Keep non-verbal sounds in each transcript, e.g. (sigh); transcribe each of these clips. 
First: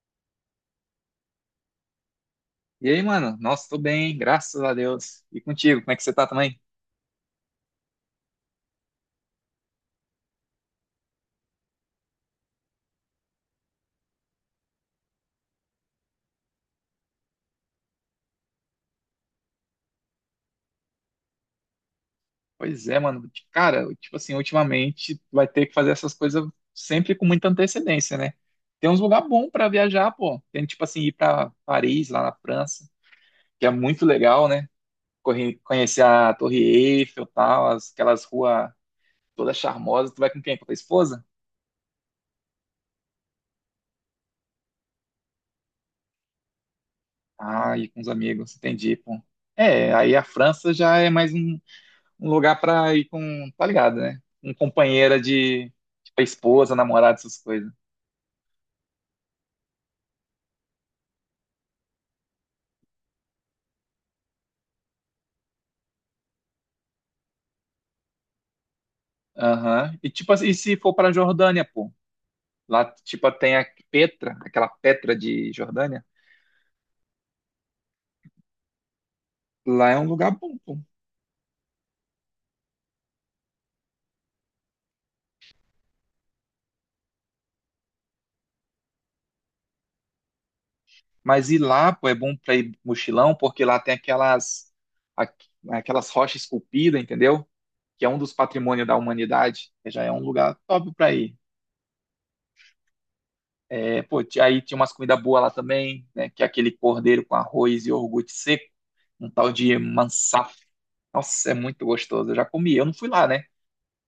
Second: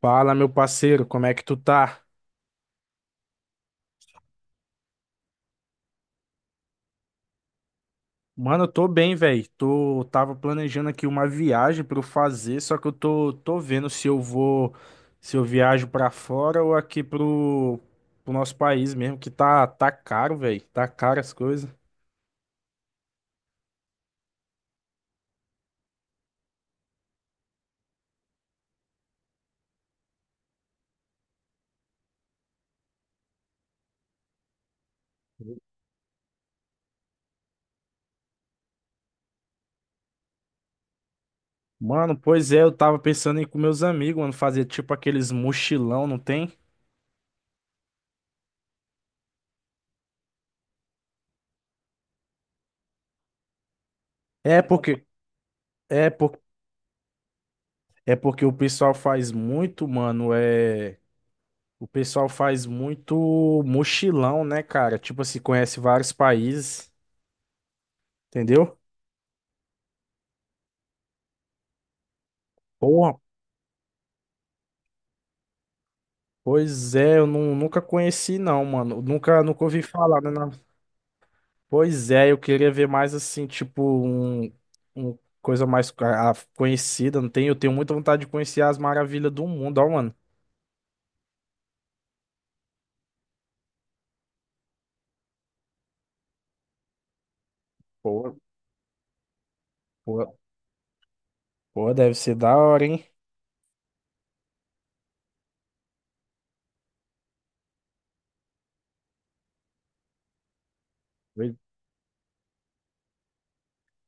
Fala, meu parceiro, como é que tu tá? E aí, mano? Nossa, tô bem, graças a Deus. E contigo, como é que você tá também? Mano, eu tô bem, velho. Tô tava planejando aqui uma viagem pra eu fazer, só que eu tô vendo se eu viajo pra fora ou aqui pro nosso país mesmo, que tá caro, velho. Tá caro as coisas. Pois é, mano. Cara, tipo assim, ultimamente vai ter que fazer essas coisas sempre com muita antecedência, né? Tem uns lugar bom pra viajar, pô. Tem tipo assim ir pra Paris, lá na França, que é muito legal, né? Conhecer a Torre Eiffel, tal, aquelas ruas todas charmosas. Tu vai com quem? Com a tua esposa? Mano, pois é, eu tava pensando em ir com meus amigos, mano, fazer tipo aqueles mochilão, não tem? Ah, e com os amigos, entendi, pô. É, aí a França já é mais um lugar pra ir com, tá ligado, né? Um É porque companheira de, é tipo, por, esposa, namorada, essas coisas. é porque o pessoal faz muito mochilão, né, cara? Tipo assim, conhece vários países, entendeu? Aham. E tipo, assim, e se for pra Jordânia, pô? Lá, Porra, tipo, tem a Petra, aquela Petra de Jordânia. pois é, eu nunca conheci, não, mano. Nunca ouvi Lá é um falar, né? lugar bom, pô. Pois é, eu queria ver mais assim, tipo, um coisa mais conhecida, não tem? Eu tenho muita vontade de conhecer as maravilhas do mundo, ó, mano. Mas ir lá, pô, é bom pra ir mochilão, porque lá tem aquelas, aqu- aquelas rochas esculpidas, entendeu? Que é um dos Pô, patrimônios da humanidade. Já é um pô, lugar top pra ir. pô, deve ser da hora, hein? É, pô, aí tinha umas comidas boas lá também, né? Que é aquele cordeiro com arroz e iogurte seco, um tal de mansaf. Oi. Nossa, é muito gostoso. Eu já comi, eu não fui lá, né?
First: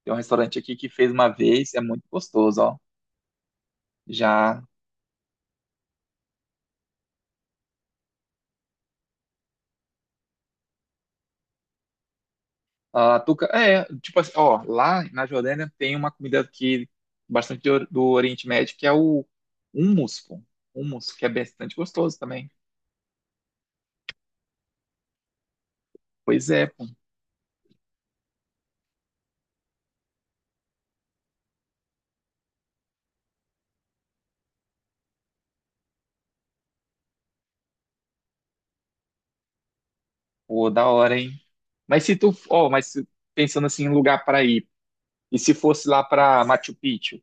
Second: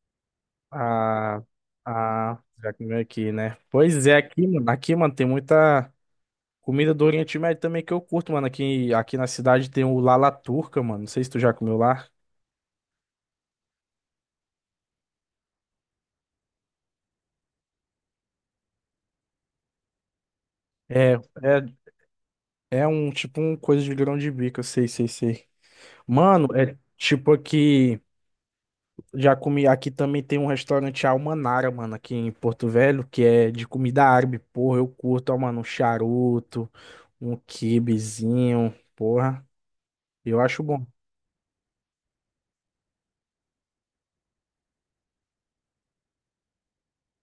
Tem um restaurante aqui que fez uma Ah, vez, é muito ah, gostoso, já ó. que veio aqui, né? Pois é, aqui, Já. mano, aqui, mano, tem muita. Comida do Oriente Médio também que eu curto, mano. Aqui na cidade tem o Lala Turca, mano. Não sei se tu já comeu lá. A Tuca, é, tipo assim, ó, lá na Jordânia tem uma comida que bastante do Oriente Médio, que é o hummus, pô. É, Hummus, é, que é bastante gostoso também. é um tipo um coisa de grão de bico, eu sei, sei, sei. Mano, Pois é, é pô. tipo aqui. Já comi. Aqui também tem um restaurante Almanara, mano, aqui em Porto Velho, que é de comida árabe. Porra, eu curto, ó, mano, um charuto, um quibezinho, porra. Eu acho Pô, bom. da hora, hein? Mas se tu, ó, pensando assim em lugar para ir, e se fosse lá para Machu Picchu?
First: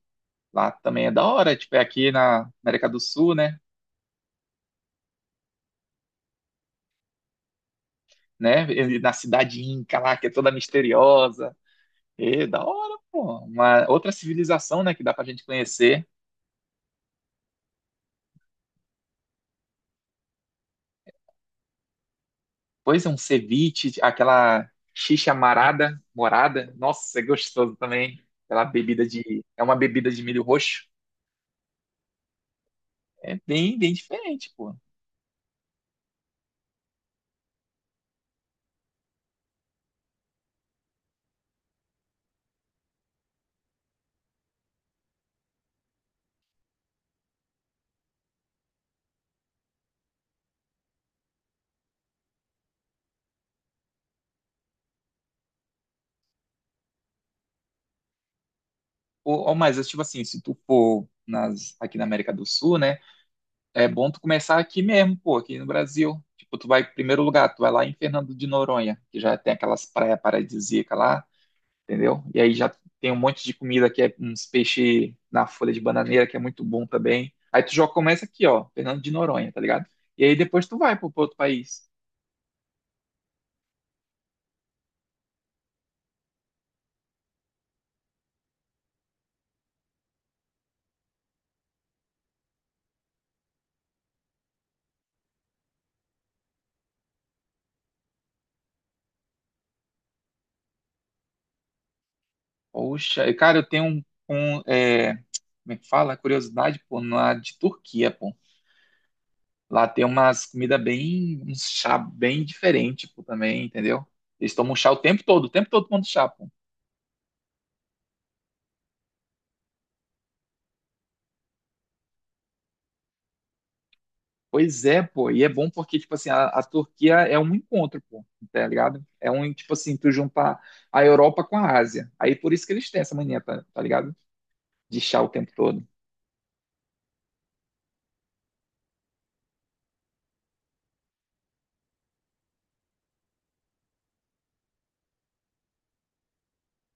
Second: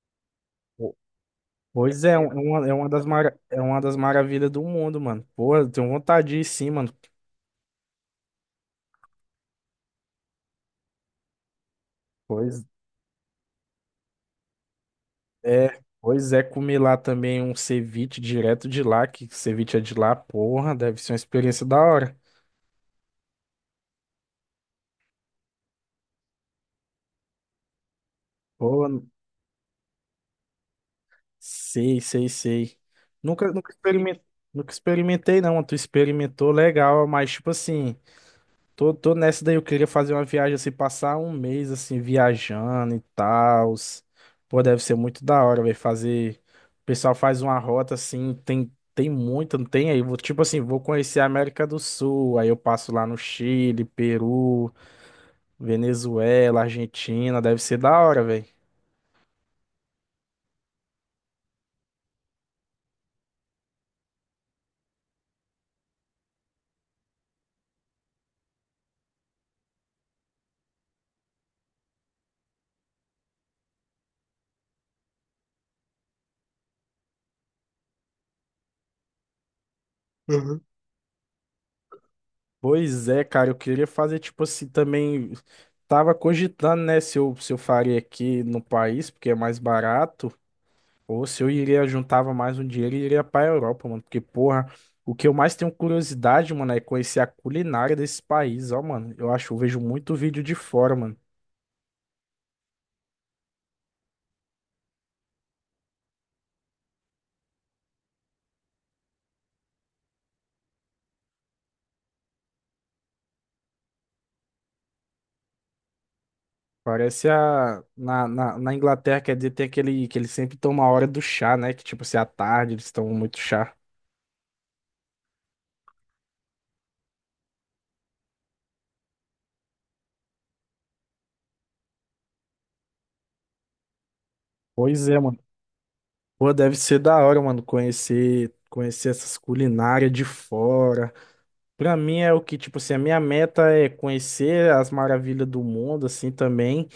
Lá Po- também é da hora, tipo, é Pois é, aqui na América do Sul, né? é uma das maravilhas do mundo, mano. Porra, eu tenho vontade de ir sim, mano. Né? E na cidade Inca lá, que é toda misteriosa. É Pois. da hora, pô. Uma outra civilização, né, que dá pra gente É, conhecer. pois é, comer lá também um ceviche direto de lá, que ceviche é de lá, porra, deve ser uma experiência da hora. Pois é, um ceviche, aquela xixa marada, morada. Nossa, é gostoso também. Aquela Pô, bebida de... É uma bebida de milho roxo. sei, sei, sei. É Nunca, nunca bem, bem experimentei, diferente, nunca pô. experimentei não, tu experimentou legal, mas tipo assim. Tô nessa daí, eu queria fazer uma viagem assim, passar um mês assim, viajando e tal. Pô, deve ser muito da hora, velho, fazer. O pessoal faz uma rota assim, tem muita, não tem aí. Tipo assim, vou conhecer a América do Sul, aí eu passo lá no Chile, Peru, Venezuela, Argentina, deve ser da hora, velho. Ou mais, tipo assim, se tu for nas, aqui na América do Sul, né? É bom tu começar aqui mesmo, pô, aqui no Brasil. Tipo, tu vai, primeiro lugar, tu vai lá em Fernando de Noronha, que já tem aquelas praias paradisíacas lá, entendeu? E aí já tem um monte de comida que é uns peixes na folha de bananeira, que é muito bom também. Aí tu já começa aqui, ó, Fernando de Noronha, tá ligado? E aí depois tu vai pro, outro país. Pois é, cara, eu queria fazer tipo assim também. Tava cogitando, né, se eu faria aqui no país, porque é mais barato, ou se eu iria juntava mais um dinheiro e iria pra Europa, mano. Porque, porra, o que eu mais tenho curiosidade, mano, é conhecer a culinária desse país, ó, mano. Eu vejo muito vídeo de fora, mano. Poxa, e, cara, eu tenho um, um, é, como é que fala? Curiosidade, pô, na de Turquia, pô. Lá tem umas comidas bem, um chá bem diferente, pô, também, entendeu? Eles tomam chá o tempo todo tomando chá, pô. Parece a. Na Inglaterra, quer dizer, tem aquele que eles sempre tomam a hora do chá, né? Que tipo assim, à tarde eles tomam muito chá. Pois é, pô, e é bom porque, tipo assim, a Turquia é um encontro, pô, tá ligado? É um, tipo assim, tu juntar a Europa com a Ásia. Aí por isso que eles têm essa mania, tá ligado? De Pois é, chá o mano. tempo todo. Pô, deve ser da hora, mano, conhecer essas culinárias de fora. Pra mim é o que, tipo assim, a minha meta é conhecer as maravilhas do mundo, assim, também.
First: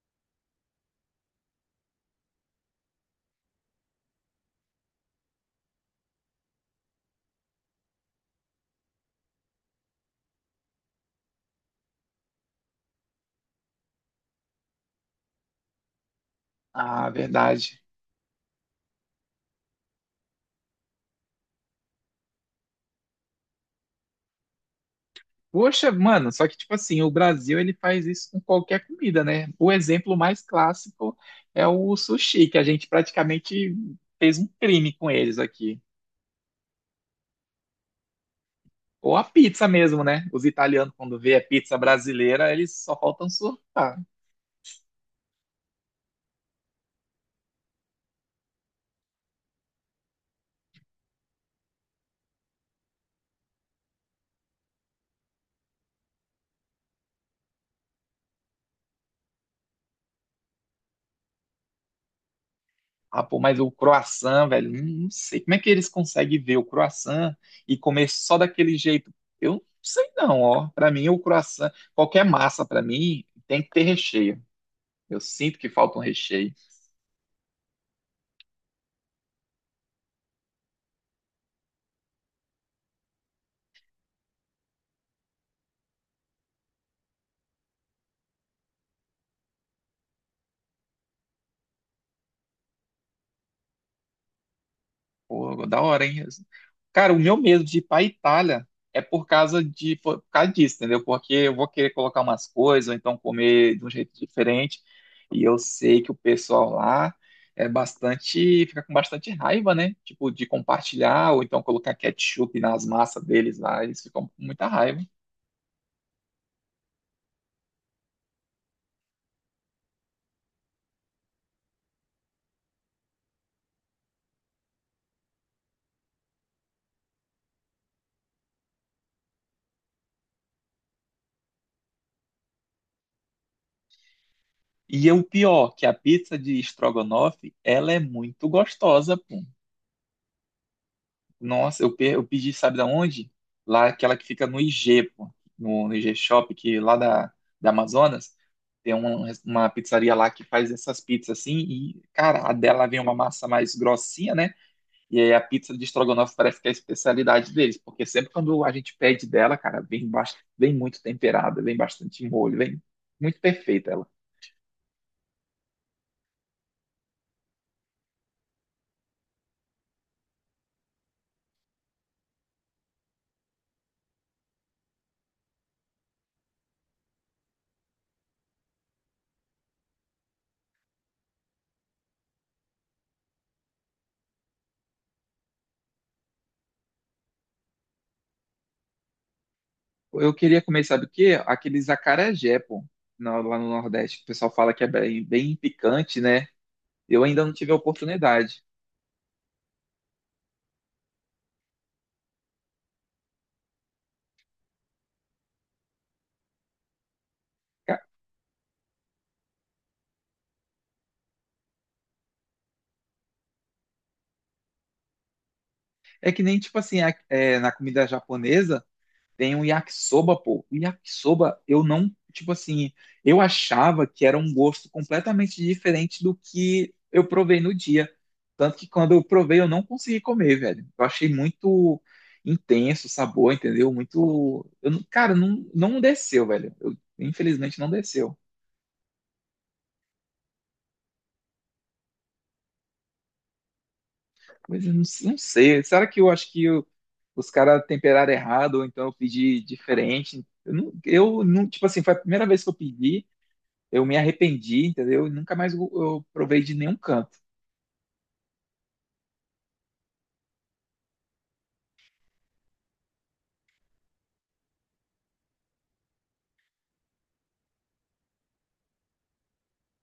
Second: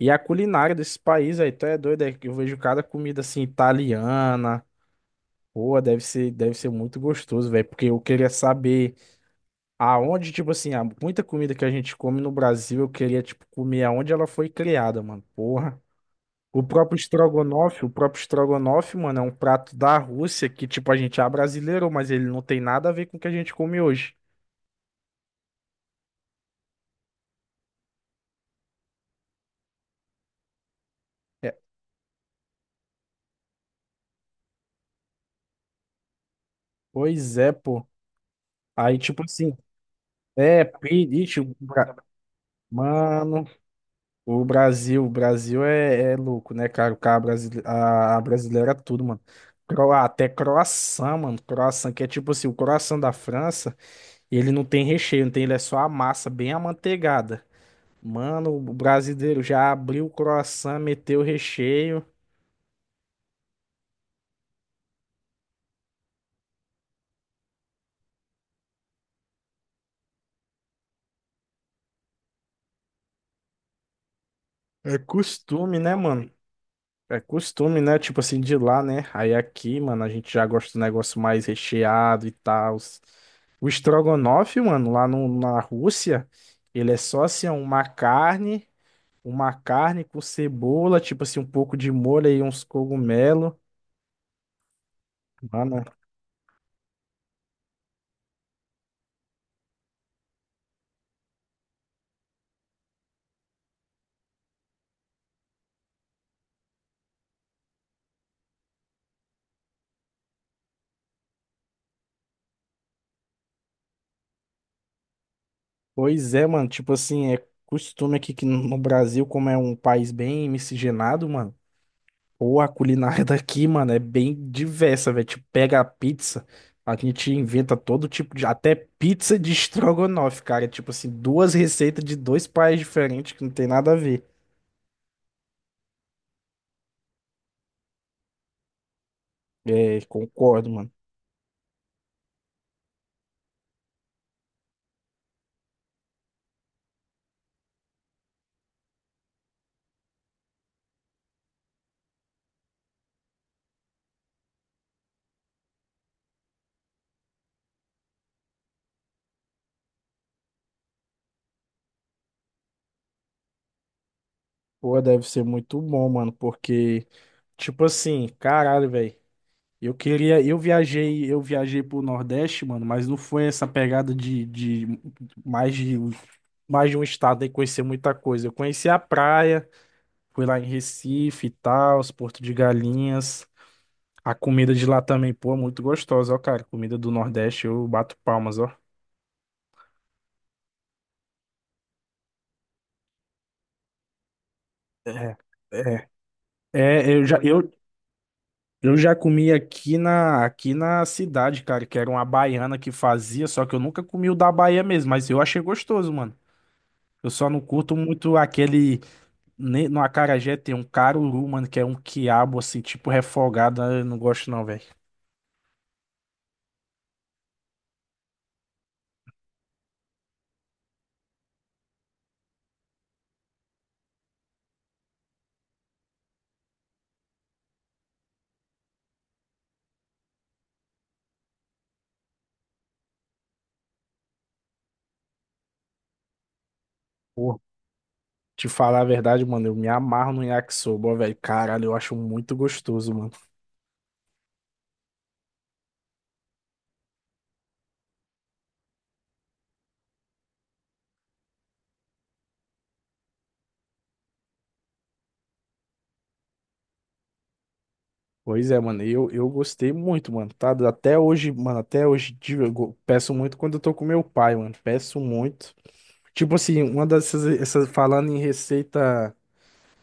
E a culinária desse país aí, tu é doido, é que eu vejo cada comida, assim, italiana. Pô, deve ser muito gostoso, velho, porque eu queria saber aonde, tipo assim, há muita comida que a gente come no Brasil, eu queria, tipo, comer aonde ela foi criada, mano, porra. O próprio Ah, verdade. estrogonofe, o próprio estrogonofe, mano, é um prato da Rússia que, tipo, a gente abrasileirou, mas ele não tem nada a ver com o que a gente come hoje. Poxa, mano, só que, tipo assim, o Brasil, ele faz isso com qualquer comida, né? O exemplo mais clássico É, é o sushi, que a gente praticamente fez um crime com eles aqui. pois é, pô. Aí, Ou tipo a assim, pizza mesmo, né? Os italianos, quando vê pedite, a pizza brasileira, eles só faltam mano, surtar. o Brasil é louco, né, cara? O cara brasile- a brasileira é tudo, mano. Até croissant, mano. Croissant, que é tipo assim, o croissant da França, ele não tem recheio, não tem, ele é só a massa bem amanteigada. Mano, o brasileiro já abriu o croissant, meteu o recheio. Ah, pô, mas o croissant, velho, não sei. Como é que eles conseguem ver o croissant e comer só daquele jeito? Eu não sei não, ó. Pra mim, o croissant, qualquer massa, pra mim, tem que ter recheio. É Eu sinto que costume, né, falta um mano? recheio. É costume, né? Tipo assim, de lá, né? Aí aqui, mano, a gente já gosta do negócio mais recheado e tal. O estrogonofe, mano, lá na Rússia, ele é só assim, ó, uma carne, com cebola, tipo assim, um pouco de molho e uns cogumelos. Pô, da Mano, hora, hein? Cara, o meu medo de ir pra Itália é por causa de, por causa disso, entendeu? Porque eu vou querer colocar umas coisas, ou então comer de um jeito diferente. E eu sei que o pessoal lá é bastante, fica com bastante raiva, né? Tipo, de compartilhar, ou então colocar ketchup nas massas deles lá, eles ficam com muita raiva. pois é, mano, tipo assim, é costume aqui que no Brasil, como é um país bem miscigenado, mano. Pô, a culinária (laughs) daqui, mano, é bem diversa, velho. Tipo, pega a pizza, a gente inventa todo tipo de. Até pizza de (laughs) estrogonofe, cara. Tipo assim, duas receitas de dois países diferentes que não tem nada a ver. E é o pior, que a pizza de estrogonofe, ela é muito gostosa, pô. É, concordo, mano. Nossa, eu pedi, sabe da onde? Lá, aquela que fica no IG, pô, no IG Shop, que lá da Amazonas, tem uma pizzaria lá que faz essas pizzas assim, e, cara, a dela vem uma massa mais grossinha, né? E aí a pizza de estrogonofe parece que é a especialidade deles, porque sempre quando a gente pede dela, cara, vem, vem muito temperada, vem bastante molho, vem muito perfeita ela. Pô, deve ser muito bom, mano, porque, tipo assim, caralho, velho. Eu queria. Eu viajei pro Nordeste, mano, mas não foi essa pegada de mais de. Mais de um estado e conhecer muita coisa. Eu conheci a praia. Fui lá em Recife e tal, os Porto de Galinhas. A comida de lá também, pô, é muito gostosa, ó, cara. Comida do Nordeste, eu bato palmas, ó. Eu queria comer, sabe o quê? Aqueles acarajé, pô, lá no Nordeste, que o pessoal fala que é bem, É, bem é, picante, né? é, Eu ainda não tive a oportunidade. eu já comi aqui na cidade, cara, que era uma baiana que fazia, só que eu nunca comi o da Bahia mesmo, mas eu achei gostoso, mano. Eu só não curto Ca- muito aquele. No acarajé tem um caruru, mano, que é um quiabo, assim, tipo refogado. Eu não gosto, não, velho. É que nem, tipo assim, na comida japonesa tem um yakisoba, pô. O yakisoba, eu não, tipo assim, eu achava que era um gosto completamente diferente do que eu provei no dia. Tanto que quando eu provei, eu não consegui comer, velho. Eu achei muito intenso o sabor, entendeu? Muito. Eu, não- cara, não, não desceu, velho. Eu, infelizmente não desceu. Te falar a verdade, mano, eu me amarro no yakisoba, ó, velho. Caralho, eu acho muito gostoso, mano. Mas eu não, não sei. Será que eu acho os caras temperaram errado, ou então eu pedi diferente? Eu não tipo assim, foi a primeira vez que eu pedi, eu me arrependi, entendeu? E nunca mais eu provei de nenhum canto. Pois é, mano, eu gostei muito, mano, tá? Até hoje, mano, até hoje em dia, peço muito quando eu tô com meu pai, mano. Peço muito. Tipo assim, essas, falando em receita,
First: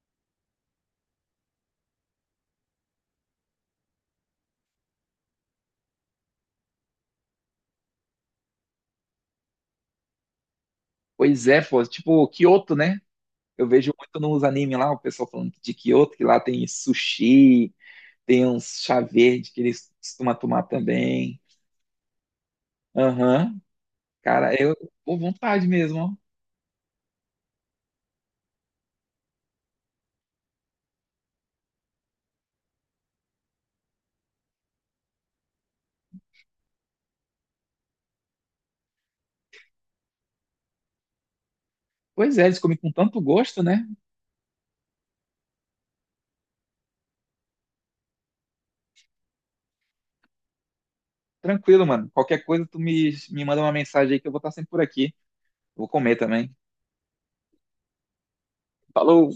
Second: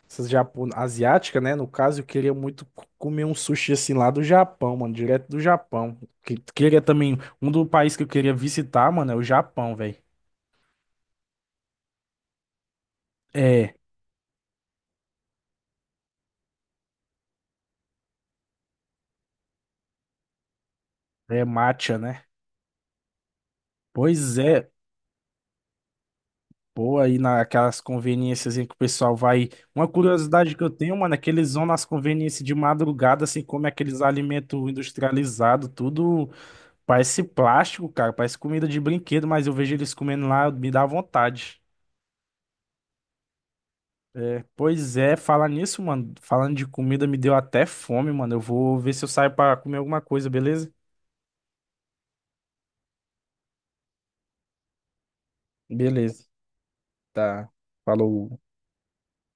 essas asiática, né? No caso, eu queria muito comer um sushi assim lá do Japão, mano, direto do Japão. Queria também, um do país que eu queria visitar, mano, é o Japão, velho. Pois é, pô, tipo Kyoto, né? Eu É, vejo muito nos animes lá, o pessoal falando de Kyoto, que lá tem sushi, tem uns chá verde que eles costumam tomar também. é matcha, né? Aham. Pois Cara, é. eu, pô, vontade mesmo, ó. Pô, aí naquelas conveniências em que o pessoal vai. Uma curiosidade que eu tenho, mano, é que eles vão nas conveniências de madrugada, assim, come aqueles alimentos industrializados, tudo parece plástico, cara, parece comida de brinquedo, mas eu vejo eles comendo lá, me dá vontade. Pois é, eles comem com tanto gosto, né? É, pois é, falar nisso, mano, falando de comida, me deu até fome, mano. Eu vou ver se eu saio pra comer alguma coisa, beleza? Tranquilo, mano. Qualquer coisa, me manda uma mensagem aí que eu vou estar sempre por aqui. Vou comer Beleza, também. tá. Falou. Falou!